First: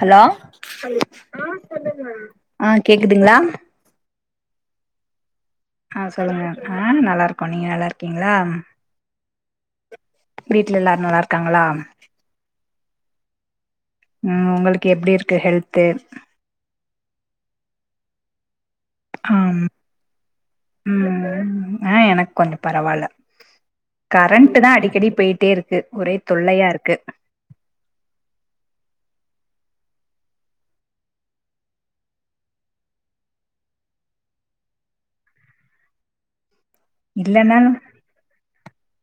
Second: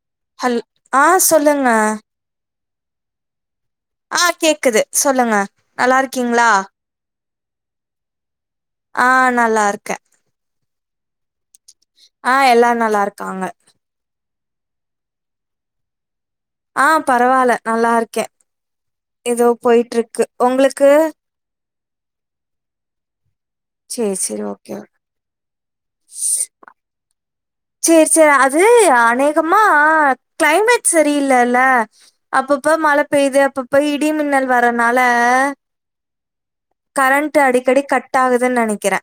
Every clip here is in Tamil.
ஹலோ ஹல் ஆ சொல்லுங்க அ கேக்குதுங்ளா ஆ கேக்குது சொல்லுங்க நல்லா அ சொல்லுங்க இருக்கீங்களா ஆ நல்லாருக்கோ நீங்க நல்லாருக்கீங்ளா ஆ நல்லார்க்க வீட்ல எல்லார் நல்லார்க்காங்களா ஆ எல்லாரு நல்லாருக்காங்க ம் உங்களுக்கு எப்டி இருக்கு ஹெல்த்து ஆ பரவால்லா நல்லாருக்கே எதோ ஆம் போயிட்டு இருக்கு ஒங்களுக்கு ம் ஆ எனக்கு கொஞ்ச பரவால்ல சேரி சேரி கரண்ட்டு தா ஓகே அடிக்கடி போயிட்டே இருக்கு ஒரே தொல்லையா இருக்கு சேரி சேரி அது அநேகமா கிளைமேட் சரியில்லல்ல அப்பப்ப மழ பெயுது அப்பப்ப இடி மின்னல் வரனால கரண்ட்டு இல்லன்னா அடிக்கடி கட் ஆகுதுன்னு நெனைக்கிற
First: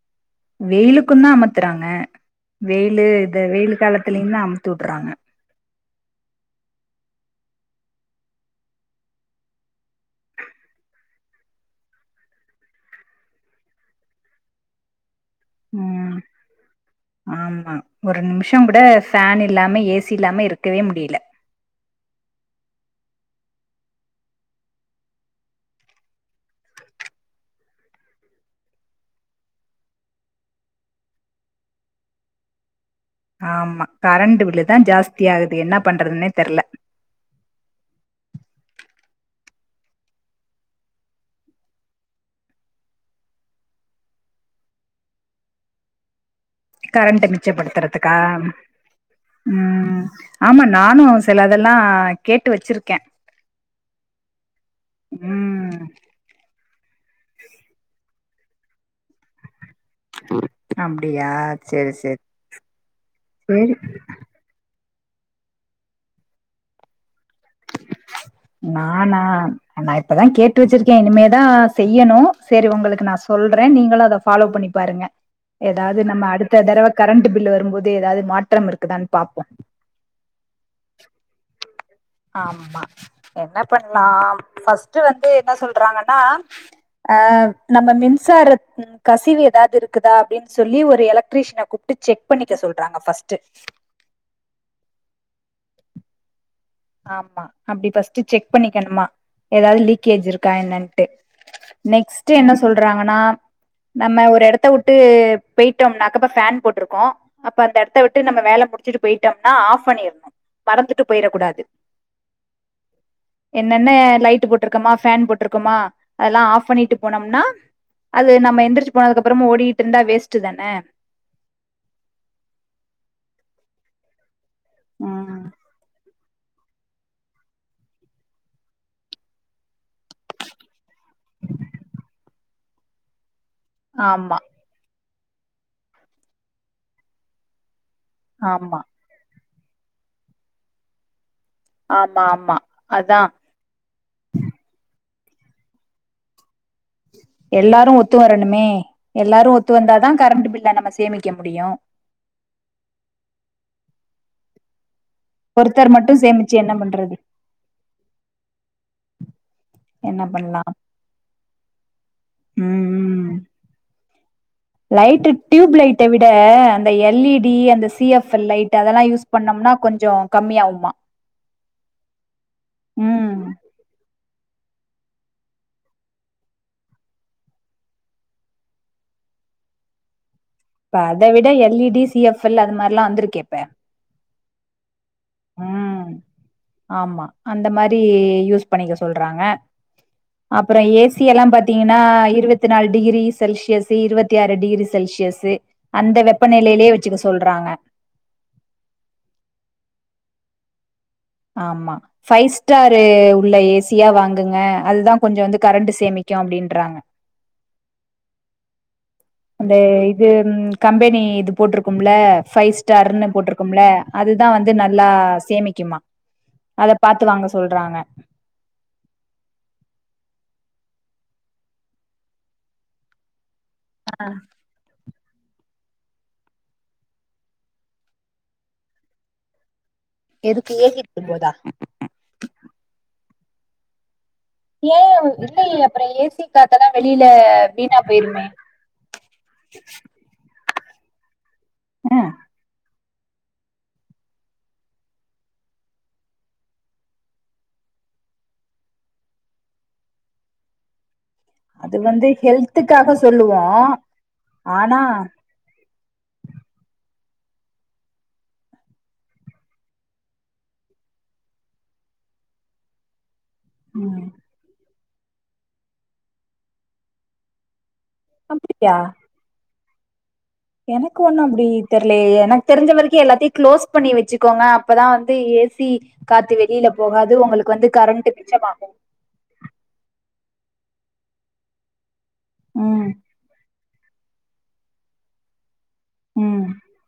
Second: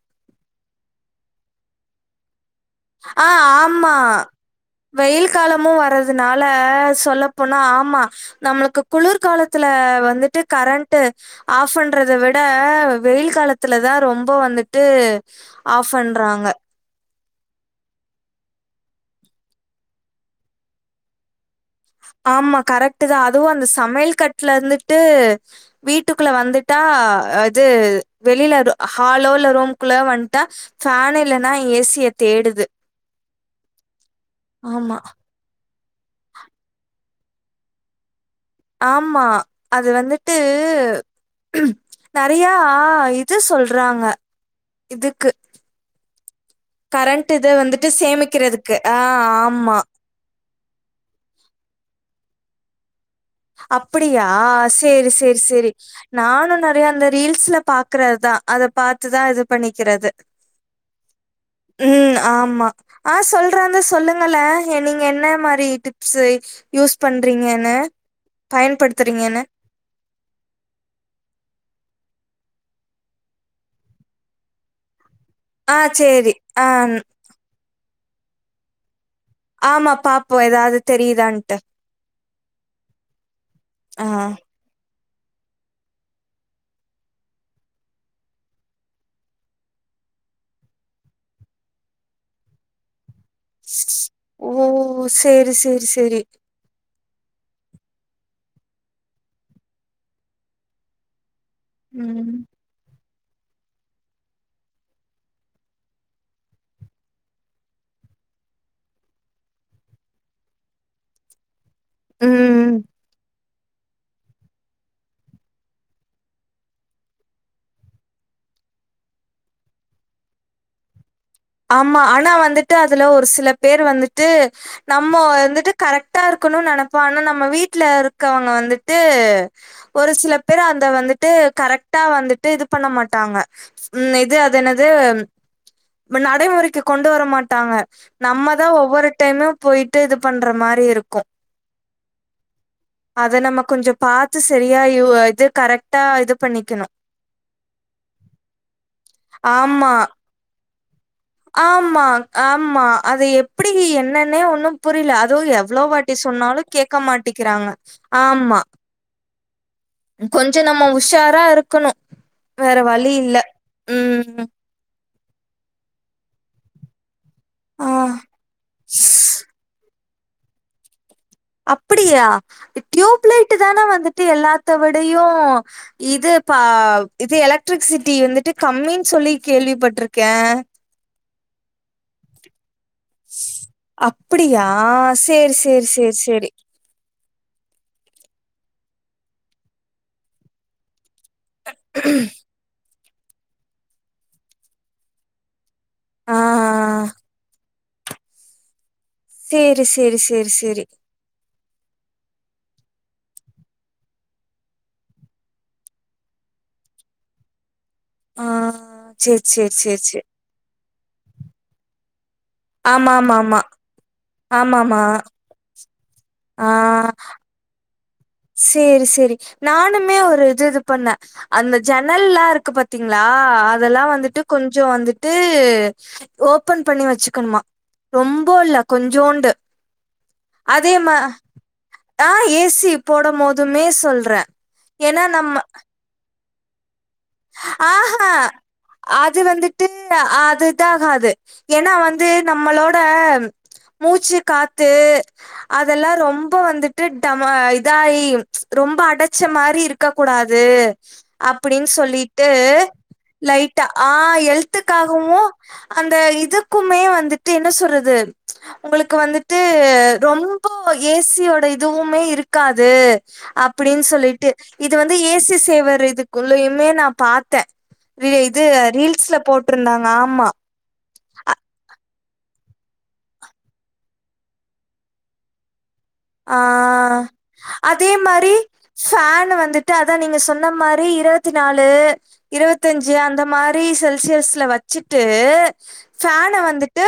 வெயிலுக்கும் தா அமத்துறாங்க வெயிலு ஆ இத வெயில் காலத்துலயு தா அமுத்துட்றாங்க காலமு வறதுனால சொல்ல போனா ஆமா நம்மளுக்கு குளிர் காலத்துல வந்துட்டு கரண்ட்டு ஆஃப் பண்றத விட வெயில் காலத்துல தா ரொம்ப வந்துட்டு ஆஃப் ம் பண்றாங்க ஆமா ஒரு நிமிஷம் கூட ஃபேன் இல்லாம ஏசி இல்லாம இருக்கவே முடியில ஆமா கரெட்டு தா அதுவும் அந்த சமையல் கட்ல இருந்துகிட்டு வீட்டுக்குள்ள வந்துட்டா அது வெளில ஹாலோ இல்ல ரூம்குள்ள வண்ட்டா ஃபேன் இல்லன்னா ஏசிய தேடுது ஆமா கரண்ட்டு பில்லு தா ஆமா, ஜாஸ்தியா ஆகுது என்ன பண்றதுன்னே தெர்ல ஆமா அது வந்துட்டு நெறையா இது சொல்றாங்க இதுக்கு கரண்ட்ட கரண்ட்டு இத வந்துட்டு மிச்சப்படுத்துறதுக்கா சேமிக்கிறதுக்கு ஆ ஆமா ம் ஆமா நானும் சில அதெல்லாம் கேட்டு வச்சிருக்கே அப்டியா செரி செரி செரி ம் நானும் நெறையா அந்த ரீல்ஸ்ல பாக்கறதான் அத பாத்துதான் இது பண்ணிக்கிறது அப்டியா சேரி ம் சேரி ஆமா ஆ சேரி சொல்றாந்த சொல்லுங்க ங்கள நீங்க என்ன மாரி டிப்ஸ்சு யூஸ் பண்றீங்கன்னு நானா பயன்படுத்துறீங்கன்னு? நா இப்பதா கேட்டு வச்சிருக்கேன் இனிமேதா செய்யணும் செரி உங்களுக்கு நான் சொல்றன் நீங்களும் அத ஃபாலோ பண்ணி பாருங்க ஆ எதாவது நம்ம சேரி. அடுத்த ஆ தடவ கரண்ட்டு பில்லு வரும்போது எதாவது மாற்றம் இருக்குதான்னு பாப்போம் ஆமா பாப்போம் எதாவது தெரியுதான்ட்டு ஆமா என்ன ஆ. பண்ணலாம் ஃபஸ்ட்டு வந்து என்ன சொல்றாங்கன்னா ஆ நம்ம மின்சாரத் கசிவு எதாவது இருக்குதா அப்டின் சொல்லி ஒரு எலக்ட்ரீஷியன கூப்ட்டு செக் பண்ணிக்க சொல்றாங்க பஸ்ட்டு ஓ செரி செரி செரி ஆமா அப்டி பஸ்ட்டு செக் பண்ணிக்கணுமா எதாவது லீக்கேஜி இருக்கா என்னான்ட்டு நெக்ஸ்ட்டு ம். என்ன சொல்றாங்கன்னா நம்ம ஒரு எடத்த உட்டு போயிட்டோம்னாக்க இப்ப ஃபேன் போட்டுருக்கோம் அப்ப அந்த எடத்த விட்டு நம்ம வேல முடிச்சிட்டு போயிட்டோம்னா ஆஃப் பண்ணிடணும் மறந்துட்டு போயிற கூடாது ம் என்னென்ன லைட்டு போட்டுருக்கோமா ஃபேன் போட்டுருக்கோமா அதெல்லா ஆஃப் பண்ணிட்டு போனோம்னா அது நம்ம எந்திரிச்சி போனதுக்கப்புறமு ஓடிகிட்டு இருந்தா வேஸ்ட்டு தானே ஆமா ஆனா வந்துட்டு அதுல ஒரு சில பேர் வந்துட்டு நம்ம வந்துட்டு கரெட் டா இருக்கணும்னு நெனப்போம் ஆனா நம்ம வீட்ல இருக்கவங்க வந்துட்டு ஒரு சில பேரு அந்த வந்துட்டு கரெட்டா வந்துட்டு இது பண்ண மாட்டாங்க ம் இது ஆமா அது என்னது ம நடைமுறைக்கு கொண்டு வர மாட்டாங்க நம்மதா ஆமா ஒவ்வொரு டைமு போய்ட்டு இது பண்ற மாரி இருக்கு ஆமா ஆமா அதா அத நம்ம கொஞ்சோ பாத்து சரியா யு இது கரெக்டா இது பண்ணிக்கணு எல்லாரு ஒத்து வரணுமே எல்லாரு ஒத்து ஆமா. வந்தாதா கரெண்ட் பில்ல நம்ப ஆமா ஆமா அது எப்டி என்னன்னே ஒண்ணு புரியில அதுவு எவ்ளோ ஒருத்தர் மட்டு வாட்டி சேமிச்சு சொன்னாலு என்ன கேட்க பண்றது மாட்டிக்கிறாங்க ஆமா என்ன கொஞ்சோ பண்லா நம்ம உஷாரா இருக்கணு வேற ம் வழி ம் இல்ல உம் லைட்டு டியூப் லைட்ட விட அந்த எல் இ டி ஆ அந்த சி எப் எல் லைட் அதெல்லா யூஸ் பண்ணோம்னா கொஞ்சோ கம்மியாகுமா அப்டியா டியூப் ம் லைட்டு தானே வந்துட்டு எல்லாத்த விடயு இது பா இது எலக்ட்ரிக்சிட்டி வந்துட்டு கம்மினு சொல்லி கேள்விப்பட்டிருக்கே இப்ப அத விட L E D C F L அது மாரில்லா வந்திருக்கே இப்ப அப்படியா? சரி, சரி, உம் சரி, சரி. ஆமா அந்த மாரி யூஸ் பண்ணிக்க சொல்றாங்க அப்புறோ ஏசி எல்லா பாத்தீங்கன்னா இருவத்தி நாலு டிகிரி செல்சியஸு இருவத்தி ஆறு டிகிரி செல்சியஸு அந்த ஆ. வெப்பநிலையிலேயே வச்சுக்க சொல்றாங்க சேரி சேரி சேரி சேரி ஆமா ஃபைவ் ஸ்டாரு உள்ள ஏசியா வாங்குங்க அதுதா கொஞ்சோ வந்து கரண்ட்டு சேமிக்கு அப்டின்றாங்க ஆஹ் அந்த இது கம்பெனி இது போட்ருக்கும்ல ஃபைவ் ஸ்டாருன்னு ஆமாமாமா போட்ருக்கும்ல அதுதா வந்து ஆமாமா நல்லா சேமிக்குமா ஆ அத பாத்து வாங்க சொல்றாங்க சேரி சேரி நானுமே ஒரு இது இது பண்ணே அந்த ஜன்னல்லா இருக்கு பாத்தீங்ளா அதெல்லா வந்துட்டு கொஞ் சோ வந்துட்டு ஓபன் பண்ணி வச்சுக்கணுமா ரொம்ப இல்ல கொஞ்சோண்டு எதுக்கு அதே ஏசி மா இருக்கும் போதா ஆ ஏ சி போடும் போதுமே சொல்றே ஏ ஏன்னா நம்ம இல்ல அப்புறோ ஏ சி காத்தால்லா வெளியில வீணா ஆஹா போயிருமே அது வந்துட்டு அது இதாகாது ஏன்னா ஆ வந்து நம்மளோட மூச்சு காத்து அதெல்லா ரொம்ப வந்துட்டு டமா இதாயி ரொம்ப அடைச்ச மாரி இருக் க்க கூடாது அப்டின்னு அது சொல்லி வந்து விட்டு ஹெல்த்துக்காக சொல்லுவோ லைட்டா ஆ ஆனா ஹெல்த்துக்காகவு அந்த இதுக்குமே வந்துட்டு என்ன சொல்றது உங்களுக்கு வந்துட்டு ரொம்ப ஏ சி யோட இதுவுமே இருக்காது அப்டின்னு ம் சொல்லிட்டு இது வந்து ஏ சி சேவர் இதுக்குல்லயுமே நா பாத்தே வே இது அப்டியா ரீல்ஸ்ல போட்ருந்தாங்க ஆமா எனக்கு ஒண்ணு அப்டி தெர்லயே எனக்கு தெரிஞ்ச வரைக்கு எல்லாத்தையு க்ளோஸ் பண்ணி வச்சுக்கோங்க அப்பதா வந்து ஏ சி ஆ அதே மாரி மிச்சமாகு ஃபேன் வந்துட் டாதா நீங்க சொன்ன மாரி இருவத்தி நாலு ம் இருபத்தஞ்சு அந்த மா ரி செல்சியஸ்ல வச்சுட்டு ஃபேன்ன ம் வந்துட்டு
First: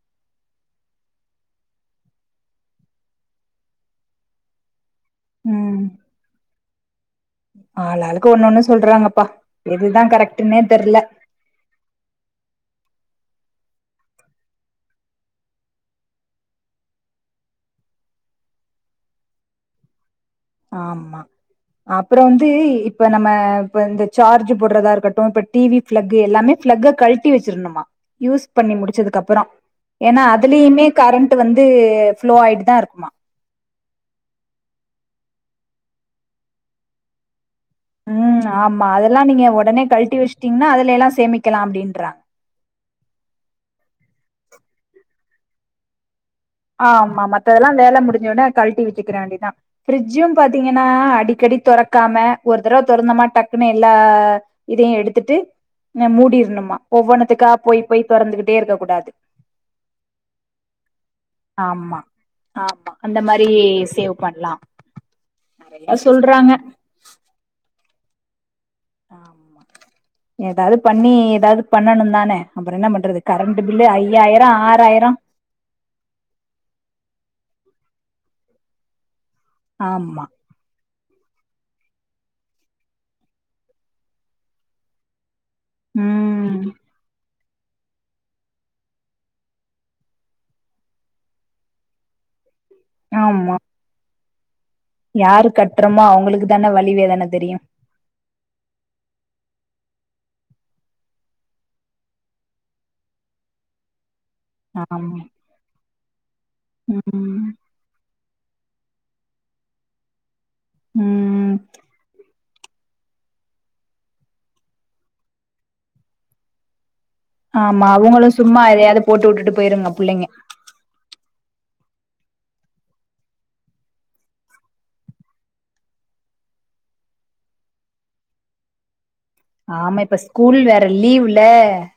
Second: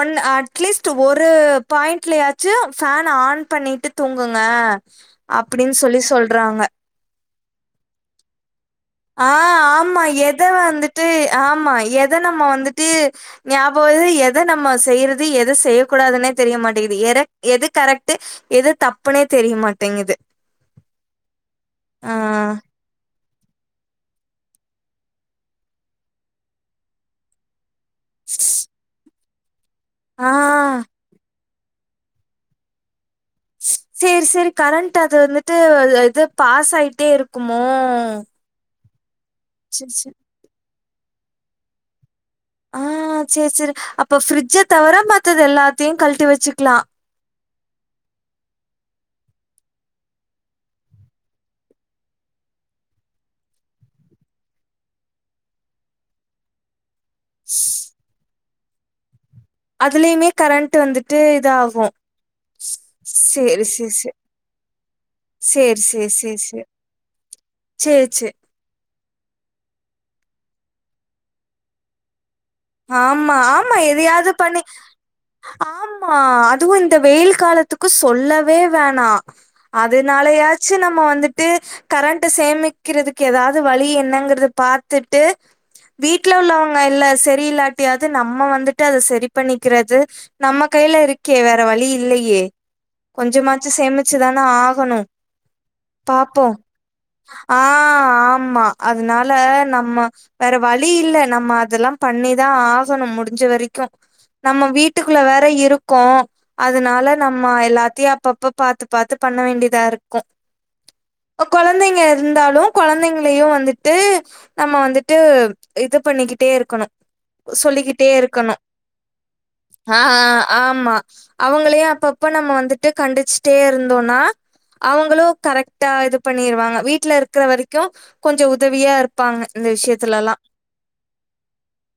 ஒன் அட்லீஸ்ட் ஒரு பாயிண்ட்லயாச்சு ஃபேன்ன ஆன் பண்ணிட்டு தூங்குங்க அப்டின்னு ம் சொல்லி சொல்றாங்க ஆளாளுக்கு ஒண்ணு ஒண்ணு சொல்றாங்கப்பா ஆ ஆமா. எதுதா எத கரெக்டுன்னே தெர்ல வந்துட்டு ஆமா எத நம்ம வந்துட்டு ஞாபகோ வல்லி எத நம்ம செய்யறது எத செய்ய கூடாதுன்னே தெரிய மாட்டேங்குது எர எது கரெக்ட்டு எது தப்புனே தெரியமாட்டேங்குது ஆமா அப்றோ வந்து இப்ப நம்ம இப்ப இந்த சார்ஜ் போடுறதா இருக்கட்டு இப்ப டி வி பிளக் எல்லாமே பிளக்க கழட்டி வச்சிரணுமா யூஸ் பண்ணி முடிச்சதுக்கு அப்புறோ ஏனா ஆ. அதுலயுமே கரண்ட் வந்து ஃப்ளோ ஆயிட்டு தா இருக்குமா சேரி சேரி கரண்ட் அது வந்துட்டு இது பாஸ் ஆயிட்டே இருக்குமோ ம் ஆமா அதெல்லா நீங்க உடனே சரி, சரி. கழட்டி வச்ட்டீங்ன்னா அதுல எல்லா சேமிக்கலா அப்டின்றாங்க ஆ சேரி சேரி அப்ப ஃப்ரிட்ஜ்ஜ தவிர மத்தது எல்லாத்தையு கழட்டி வச்சுக்லா ஆமா மத்ததெல்லா வேல முடிஞ்ச உனே கழட்டி வச்சுக்கிற வேண்டியதா ஃப்ரிட்ஜ்ஜு பாத்தீங்கன்னா அடிக்கடி தொறக்காம ஒரு தடவ தொறந்தோமா டக்குனு எல்லா இதையு எடுத்துட்டு மு மூடிரணுமா ஒவ்வொன்னத்துக்கா போய் போய் தொறந்துகிட்டே இருக்க கூடாது அதுலயுமே கரண்ட் வந்துட் டு இதாகு ஆமா ஸ் ஆமா அந்த மாரி செரி செரி சேவ் பண்லா செரி நெறைய செரி செரி செரி சொல்றாங்க செரி செரி செ ஏதாது பண்ணி ஏதாது பண்ணணு தான அப்புறோ என்ன பண்றது ஆமா, கரண்ட் ஆமா. பில்லு எதையாவது ஐயாயிரோ பண்ணி ஆறாயிரோ ஆமா அதுவு இந்த வெயில் காலத்துக்கு சொல்லவே வேணா ஆமா அதனாலயாச்சு நம்ம வந்துட்டு கரண்ட சேமிக்கிறதுக்கு ஏதாவ்து வழி என்னங்கிறது பாத்துட்டு வீட்ல ம் உள்ளவங்க இல்ல செ செரி இல்லாட்டியாது நம்ம வந்துட்டு அத சரி பண்ணிக்கிறது நம்ம கையில இருக்கே வேற வழி இல்லயே ஆமா கொஞ்சமாச்சு சேமிச்சுதான ஆகணு யாரு கட்றோமோ பாப்போ அவுங்களுக்கு தான வலி வேதன தெரியு ஆ ஆமா அதனால நம்ம வேற வழி இல்ல நம்ம அதெல்லா பண்ணிதா ஆகணு முடிஞ்ச வரைக்கு நம்ம வீட்டுக்குள்ள ஆமா வேற இருக்கோ அதனால நம்ம ம் எல்லாத்தையு அப்பப்ப பாத்து பாத்து பண்ண வேண்டியதா இருக்கு ஒ ம் கொழந்தைங்க இருந்தாலு கொழந்தைங்க லயு வந்துட்டு நம்ம வந்துட்டு இது பண்ணிக்கிட்டே இருக்கணு ஆமா அவுங்களு சும்மா எதயாவது போட்டு விட்டுட்டு போயிருங்க ஆ புள்ளைங்க ஆமா அவுங்களையு அப்பப்ப நம்ம வந்துட்டு கண்டிச்சுட்டே இருந்தோம்னா அவுங்களு கரெக்டா இது பண்ணிருவாங்க வீட்ல இருக்குற வரைக்கு கொஞ்சோ உதவியா இரு ப்பாங்க இந்த ஆமா இப்ப விஷயத்துலலா ஸ்கூல் வேற லீவ்ல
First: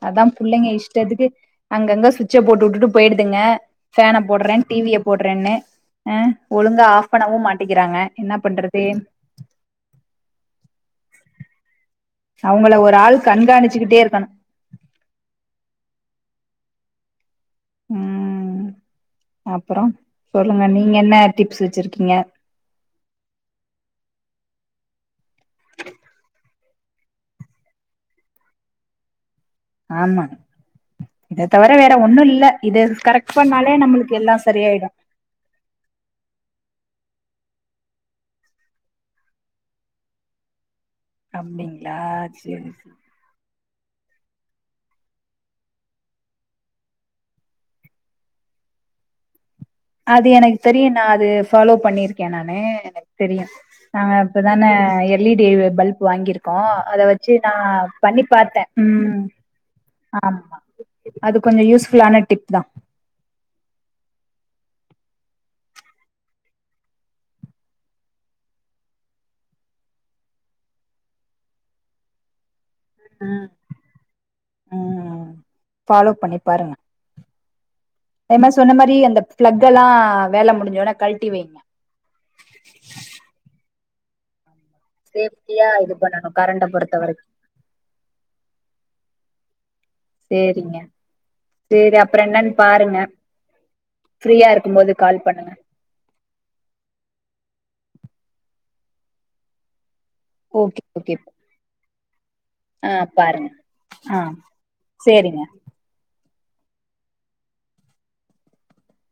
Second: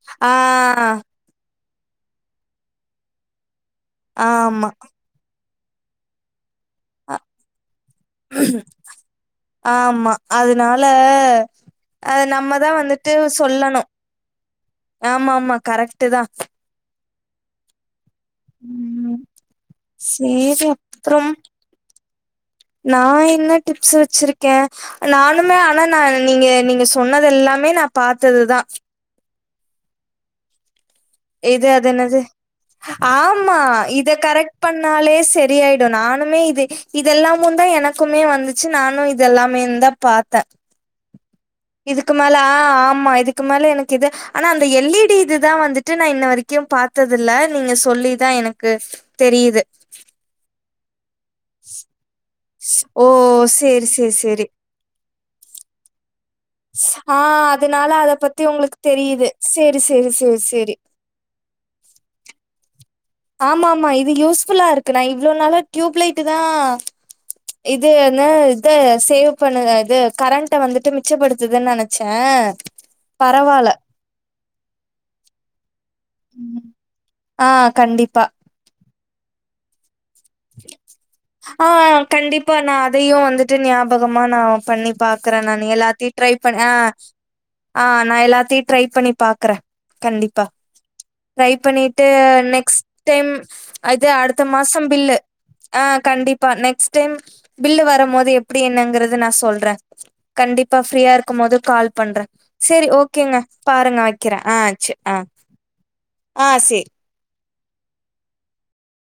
அதா புள்ளைங்க இஷ்டத்துக்கு அங்கங்க சுவிட்ச போட்டு வுட்டுட்டு போய்டுதுங்க ஃபேன போடுறே ஆமா. டி விய போடுறேன்னு அ ஒழுங்கா ஆஃப் அ பண்ணவு மாட்டேக்கிறாங்க என்ன பண்றது ஆமா அதுனால அது நம்ம தா அவங்கள ஒரு வந்துட்டு ஆள் சொல்லணு கண்காணிச்சுக்கிட்டே இருக்கணு ஆமா ஆமா கரெக்ட்டு தா ம் ம். அப்புறோ சொல்லுங்க சரி நீங்க என்ன டிப்ஸூ வச்சிருக்கீங்க நா என்ன டிப்ஸ் வச்சிருக்கே நானுமே ஆனா நா நீங்க நீங்க ஸ் சொன்னது எல்லாமே நா பாத்தது தா ஆமா இத இது தவர அது வேற என்னது ஒண்ணு இல்ல இத கரெக்ட் பண்ணாலே நம்ளுக்கு எல்லா சரியாயிடு ளே செர் சரியாயிடு நானுமே இது இத எல்லாமுந்தா எனக்குமே வந்துச்சு நானு இது எல்லாமே தா பாத்தே அப்டிங்களா இதுக்கு மேல சேரி ஆமா இதுக்கு மேல எனக்கிது ஆனா அந்த எல் இ டி இது தா வந்துட்டு நா இன்ன வரைக்கு பாத்ததில்ல நீங்க சொல்லி தா எனக்கு தெரியிது அது எனக்கு தெரியு நா அது ஃபாலோ பண்ணியிருக்கே நானு ஓ! எனக்கு தெரியு சேரி, நாங்க சேரி, இப்ப சேரி. தான எல் இ டி பல்ப் வாங்கியிருக் கோ அத ஆ வெச்சு நா அதனால அத பண்ணி பத்தி பாத்தே உங்களுக்கு ம் தெரியுது. சேரி, சேரி, சேரி, ஆமா சேரி. அது கொஞ்சோ யூஸ்ஃபுல்லான டிப் தா ஆமா ஆமா இது யூஸ்ஃபுல்லா இருக்கு நா இவ்ளோ நாளா டியூப் லைட்டு தா இது என்ன இது சேவ் பண்ணு இது கரண்ட்ட வந்துட்டு மிச்சப்படுத்துன் நெனச்சே அ பரவால்ல ஆ ஃபாலோ பண்ணி பாருங்க ஆ கண்டிப்பா நா சொன்ன மாரி அந்த பிளக்கெலா வேல முடுஞ்சோனா கழ்ட்டி வைங்க ஆ கண்டிப்பா நா அதையு வந்துட்டு ஞாபகமா நா பண்ணி பாக்கறே நானு சேஃப்டியா இது எல்லாத்தையு பண்ணணு ட்ரை பண்ணி கரண்ட ஆ பொறுத்த வரைக்கு ஆ நா எல்லாத்தையு ட்ரை பண்ணி பாக்றே சேரிங்க ட்ரை சேரி பண்ணீட்டு அப்புறோ என்னன்னு நெக்ஸ்ட் பாருங்க டைம் இது அடுத்த ஃப்ரீயா இருக்கும் மாசம் போது பில்லு கால் பண்ணுங்க ஆ கண்டிப்பா நெக்ஸ்ட் டைம் பில்லு வரம் போது எப்டி என்னங்கறத நா சொல்றே கண்டிப்பா ஓகே ஃப்ரீயா ஓகே இருக்கும் போது கால் பண்றே சேரி ஆ ஓகேங்க பாருங்க பாருங்க வைக்கிறே ஆ சேர் ஆ சேரிங்க ஆ சேரி